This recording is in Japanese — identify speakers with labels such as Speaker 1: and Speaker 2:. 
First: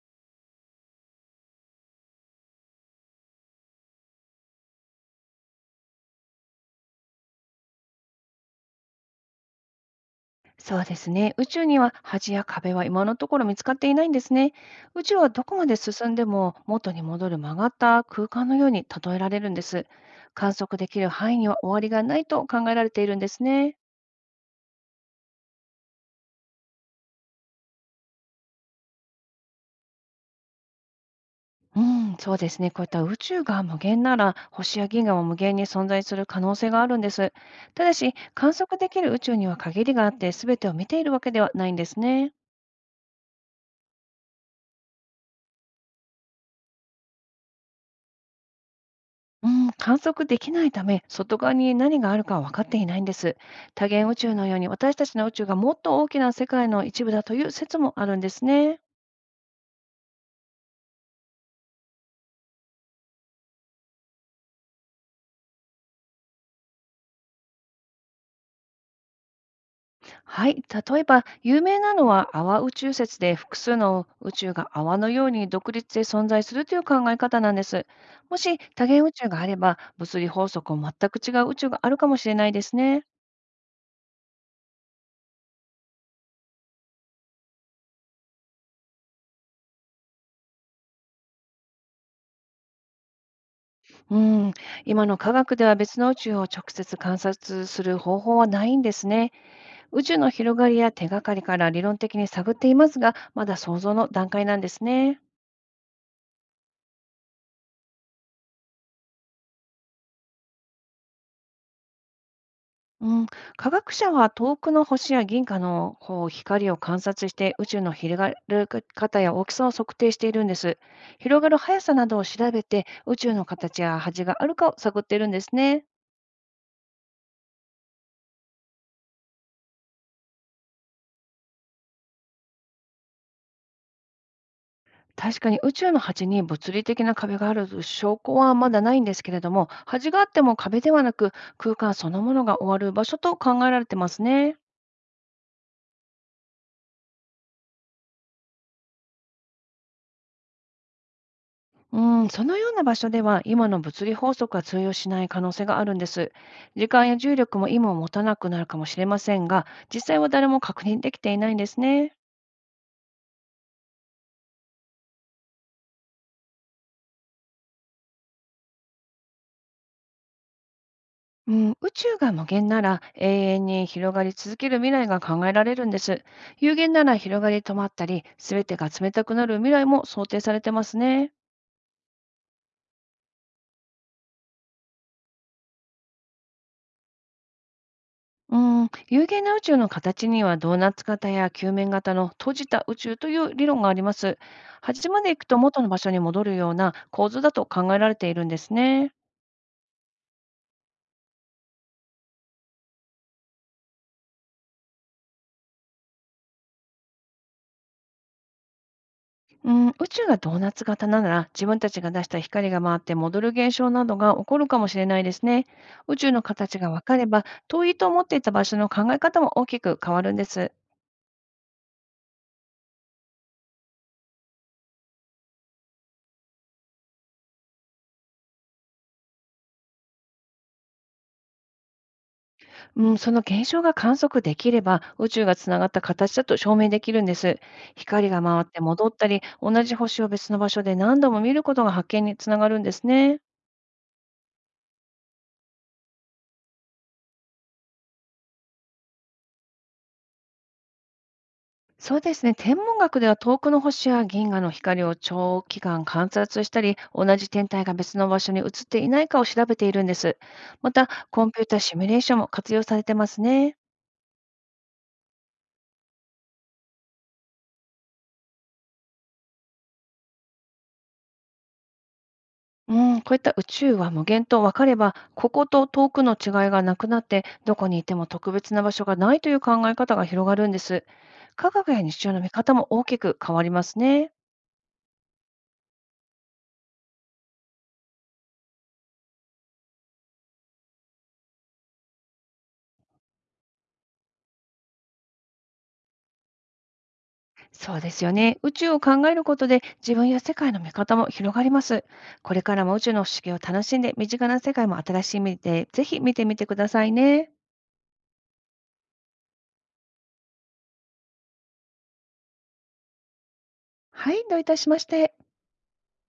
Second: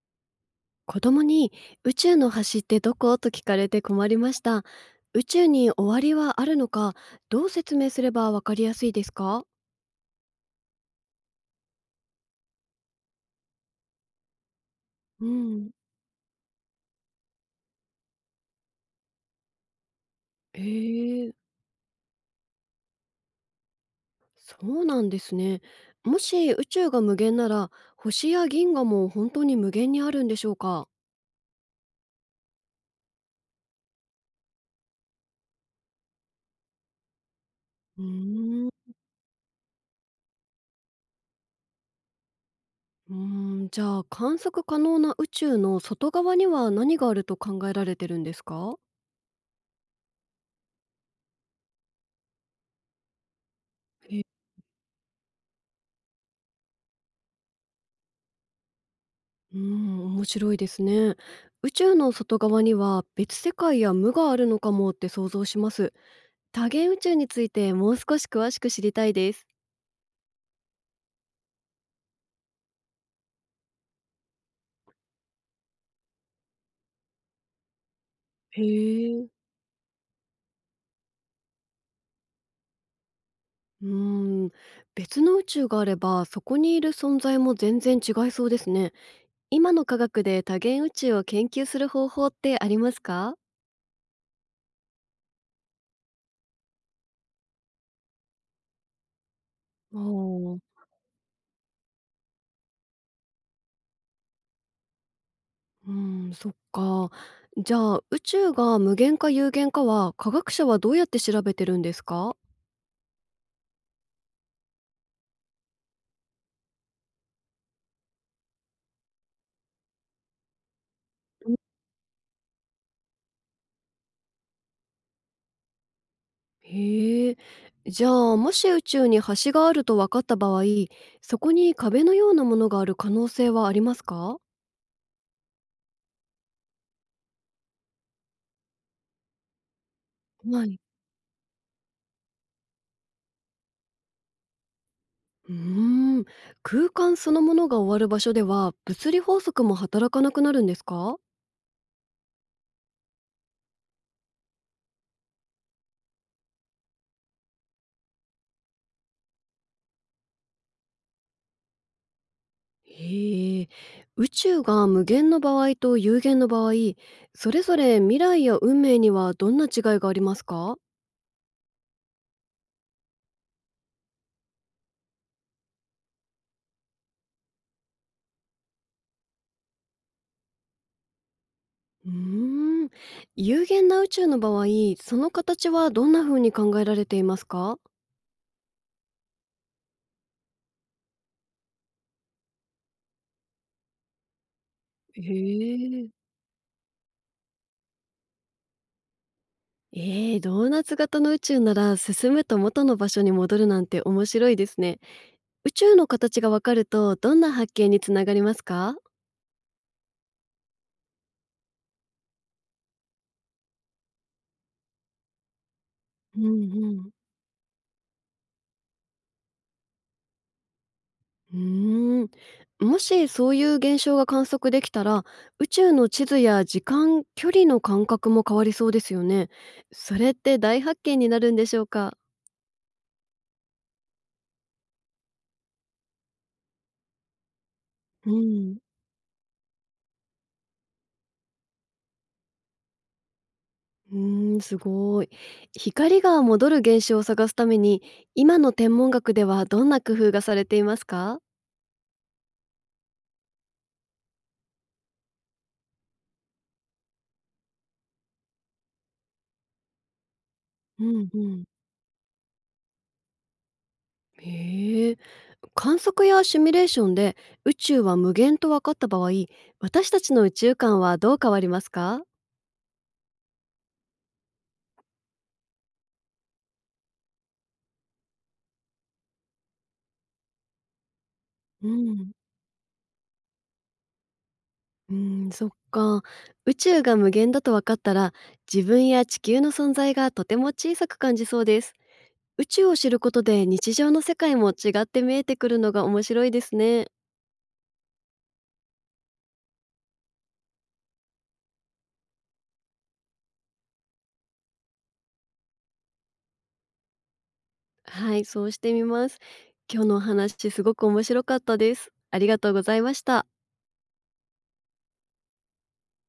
Speaker 1: 子供に宇宙の端ってどこと聞かれて困りました。宇宙に終わりはあるのか、どう説明すればわかりやすいですか？
Speaker 2: そうですね。宇宙には端や壁は今のところ見つかっていないんですね。宇宙
Speaker 1: う
Speaker 2: はどこま
Speaker 1: ん。
Speaker 2: で進んでも元に戻る曲がった空間のように例えられるんです。観
Speaker 1: へ
Speaker 2: 測できる
Speaker 1: え。
Speaker 2: 範囲には終わりがないと考えられているんですね。
Speaker 1: そうなんですね。もし宇宙が無限なら、星や銀河も本当に無限にあるんでしょうか？
Speaker 2: うん、そうですね。こういった宇宙が無限なら、星や銀河も無限に存在する可能性があるんです。ただ
Speaker 1: う
Speaker 2: し、観
Speaker 1: ーん。
Speaker 2: 測できる宇宙には限りがあって、すべてを見ているわけではないんですね。
Speaker 1: うーん、じゃあ観測可能な宇宙の外側には何があると考えられてるんですか？
Speaker 2: うん、観測できないため、外側に何があるかは分かっていないんです。多元宇宙のように私たちの宇宙がもっと大きな世界の一部だという説もあるんですね。
Speaker 1: うーん、面白いですね。宇宙の外側には別世界や無があるのかもって想像します。多元宇宙についてもう少し詳しく知りたいです。
Speaker 2: はい、例えば有名なのは泡宇宙説で、複数の宇宙が泡のように独立で存在するという考え方なんです。もし
Speaker 1: へ
Speaker 2: 多元宇
Speaker 1: え。
Speaker 2: 宙があれば、物理法則を全く違う宇宙があるかもしれないですね。
Speaker 1: うーん、別の宇宙があればそこにいる存在も全然違いそうですね。今の科学で多元宇宙を研究する方法ってありますか？
Speaker 2: うん、今の科学では別の宇宙を直接観察する方法はないんですね。
Speaker 1: ああ。
Speaker 2: 宇宙の
Speaker 1: う
Speaker 2: 広がり
Speaker 1: ー、
Speaker 2: や手がかりから理論的に探っていますが、まだ想像の段階なんですね。
Speaker 1: うん、そっか。じゃあ宇宙が無限か有限かは科学者はどうやって調べてるんですか？
Speaker 2: うん、科学者は遠くの星や銀河のこう光を観察して、宇宙の広がる方や大きさを測定しているんです。広がる速さなどを調べて、宇宙の形や端があるかを探っているんですね。
Speaker 1: へえ。じゃあ、もし宇宙に星があると分かった場合、そこに壁のようなものがある可能性はありますか？
Speaker 2: 確かに宇宙の端に物理的な壁がある証拠はまだないんですけれども、端があっても
Speaker 1: 何い。
Speaker 2: 壁ではなく、空間そのものが終わる場所と考えられてますね。
Speaker 1: うーん。空間そのものが終わる場所では、物理法則も働かなくなるんですか？
Speaker 2: うん、そのような場所では今の物理法則は通用しない可能性があるんです。時間や重力も今を持たなくなるかもしれませんが、実際は誰も確認できていないんですね。
Speaker 1: へえ。宇宙が無限の場合と有限の場合、それぞれ未来や運命にはどんな違いがありますか？
Speaker 2: うん、宇宙が無限なら、永遠に広がり続ける未来が考えられるんです。有限なら、広がり止まったり、すべてが冷たくなる未来も想定されてますね。
Speaker 1: うーん。有限な宇宙の場合、その形はどんな風に考えられていますか？
Speaker 2: うん、有限な宇宙の形には、ドーナツ型や球面型の閉じた宇宙という理論があります。端ま
Speaker 1: へ
Speaker 2: で行くと元の場
Speaker 1: え。
Speaker 2: 所に戻るような構図だと考えられているんですね。
Speaker 1: ええ、ドーナツ型の宇宙なら進むと元の場所に戻るなんて面白いですね。宇宙の形がわかるとどんな発見につながりますか？
Speaker 2: うん、宇宙がドーナツ型なら、自分たちが出した光が回って戻る現象などが起こるかもしれないですね。宇宙
Speaker 1: うん。
Speaker 2: の形
Speaker 1: う
Speaker 2: が分
Speaker 1: ん。
Speaker 2: かれば、遠いと思っていた場所の考え方も大きく変わるんです。
Speaker 1: うーん。もしそういう現象が観測できたら、宇宙の地図や時間距離の感覚も変わりそうですよね。それって大発見になるんでしょうか？
Speaker 2: うん、その現象が観測できれば、宇宙がつながった形だと証明できるんです。光
Speaker 1: う
Speaker 2: が回って
Speaker 1: ん。
Speaker 2: 戻ったり、同じ星を別の場所で何度も見ることが発見につながるんですね。
Speaker 1: うん、うーん、すごい。光が戻る現象を探すために今の天文学ではどんな工夫がされていますか？
Speaker 2: そうですね。天文学では遠くの星や銀河の光を長期間観察したり、同じ天体が別の場所に移っていないかを調べているんです。ま
Speaker 1: う
Speaker 2: た、
Speaker 1: んう
Speaker 2: コンピ
Speaker 1: ん。
Speaker 2: ュータシミュレーションも活用されてますね。
Speaker 1: へえ。観測やシミュレーションで宇宙は無限と分かった場合、私たちの宇宙観はどう変わりますか？
Speaker 2: うん、こういった宇宙は無限と分かれば、ここと遠くの違いがなくなって、どこにいても特別な場所がないという考え方が広がるんです。科
Speaker 1: う
Speaker 2: 学や日
Speaker 1: ん。
Speaker 2: 常の見方も大きく変わりますね。
Speaker 1: うん、そっか。宇宙が無限だと分かったら、自分や地球の存在がとても小さく感じそうです。宇宙を知ることで日常の世界も違って見えてくるのが面白いですね。
Speaker 2: そうですよね。宇宙を考えることで、自分や世界の見方も広がります。これからも宇宙の不思議を楽しんで、身近な世界も新しい目で、ぜひ見てみてくださいね。
Speaker 1: はい、そうしてみます。今日のお話すごく面白かったです。ありがとうございました。
Speaker 2: はい、どういたしまして。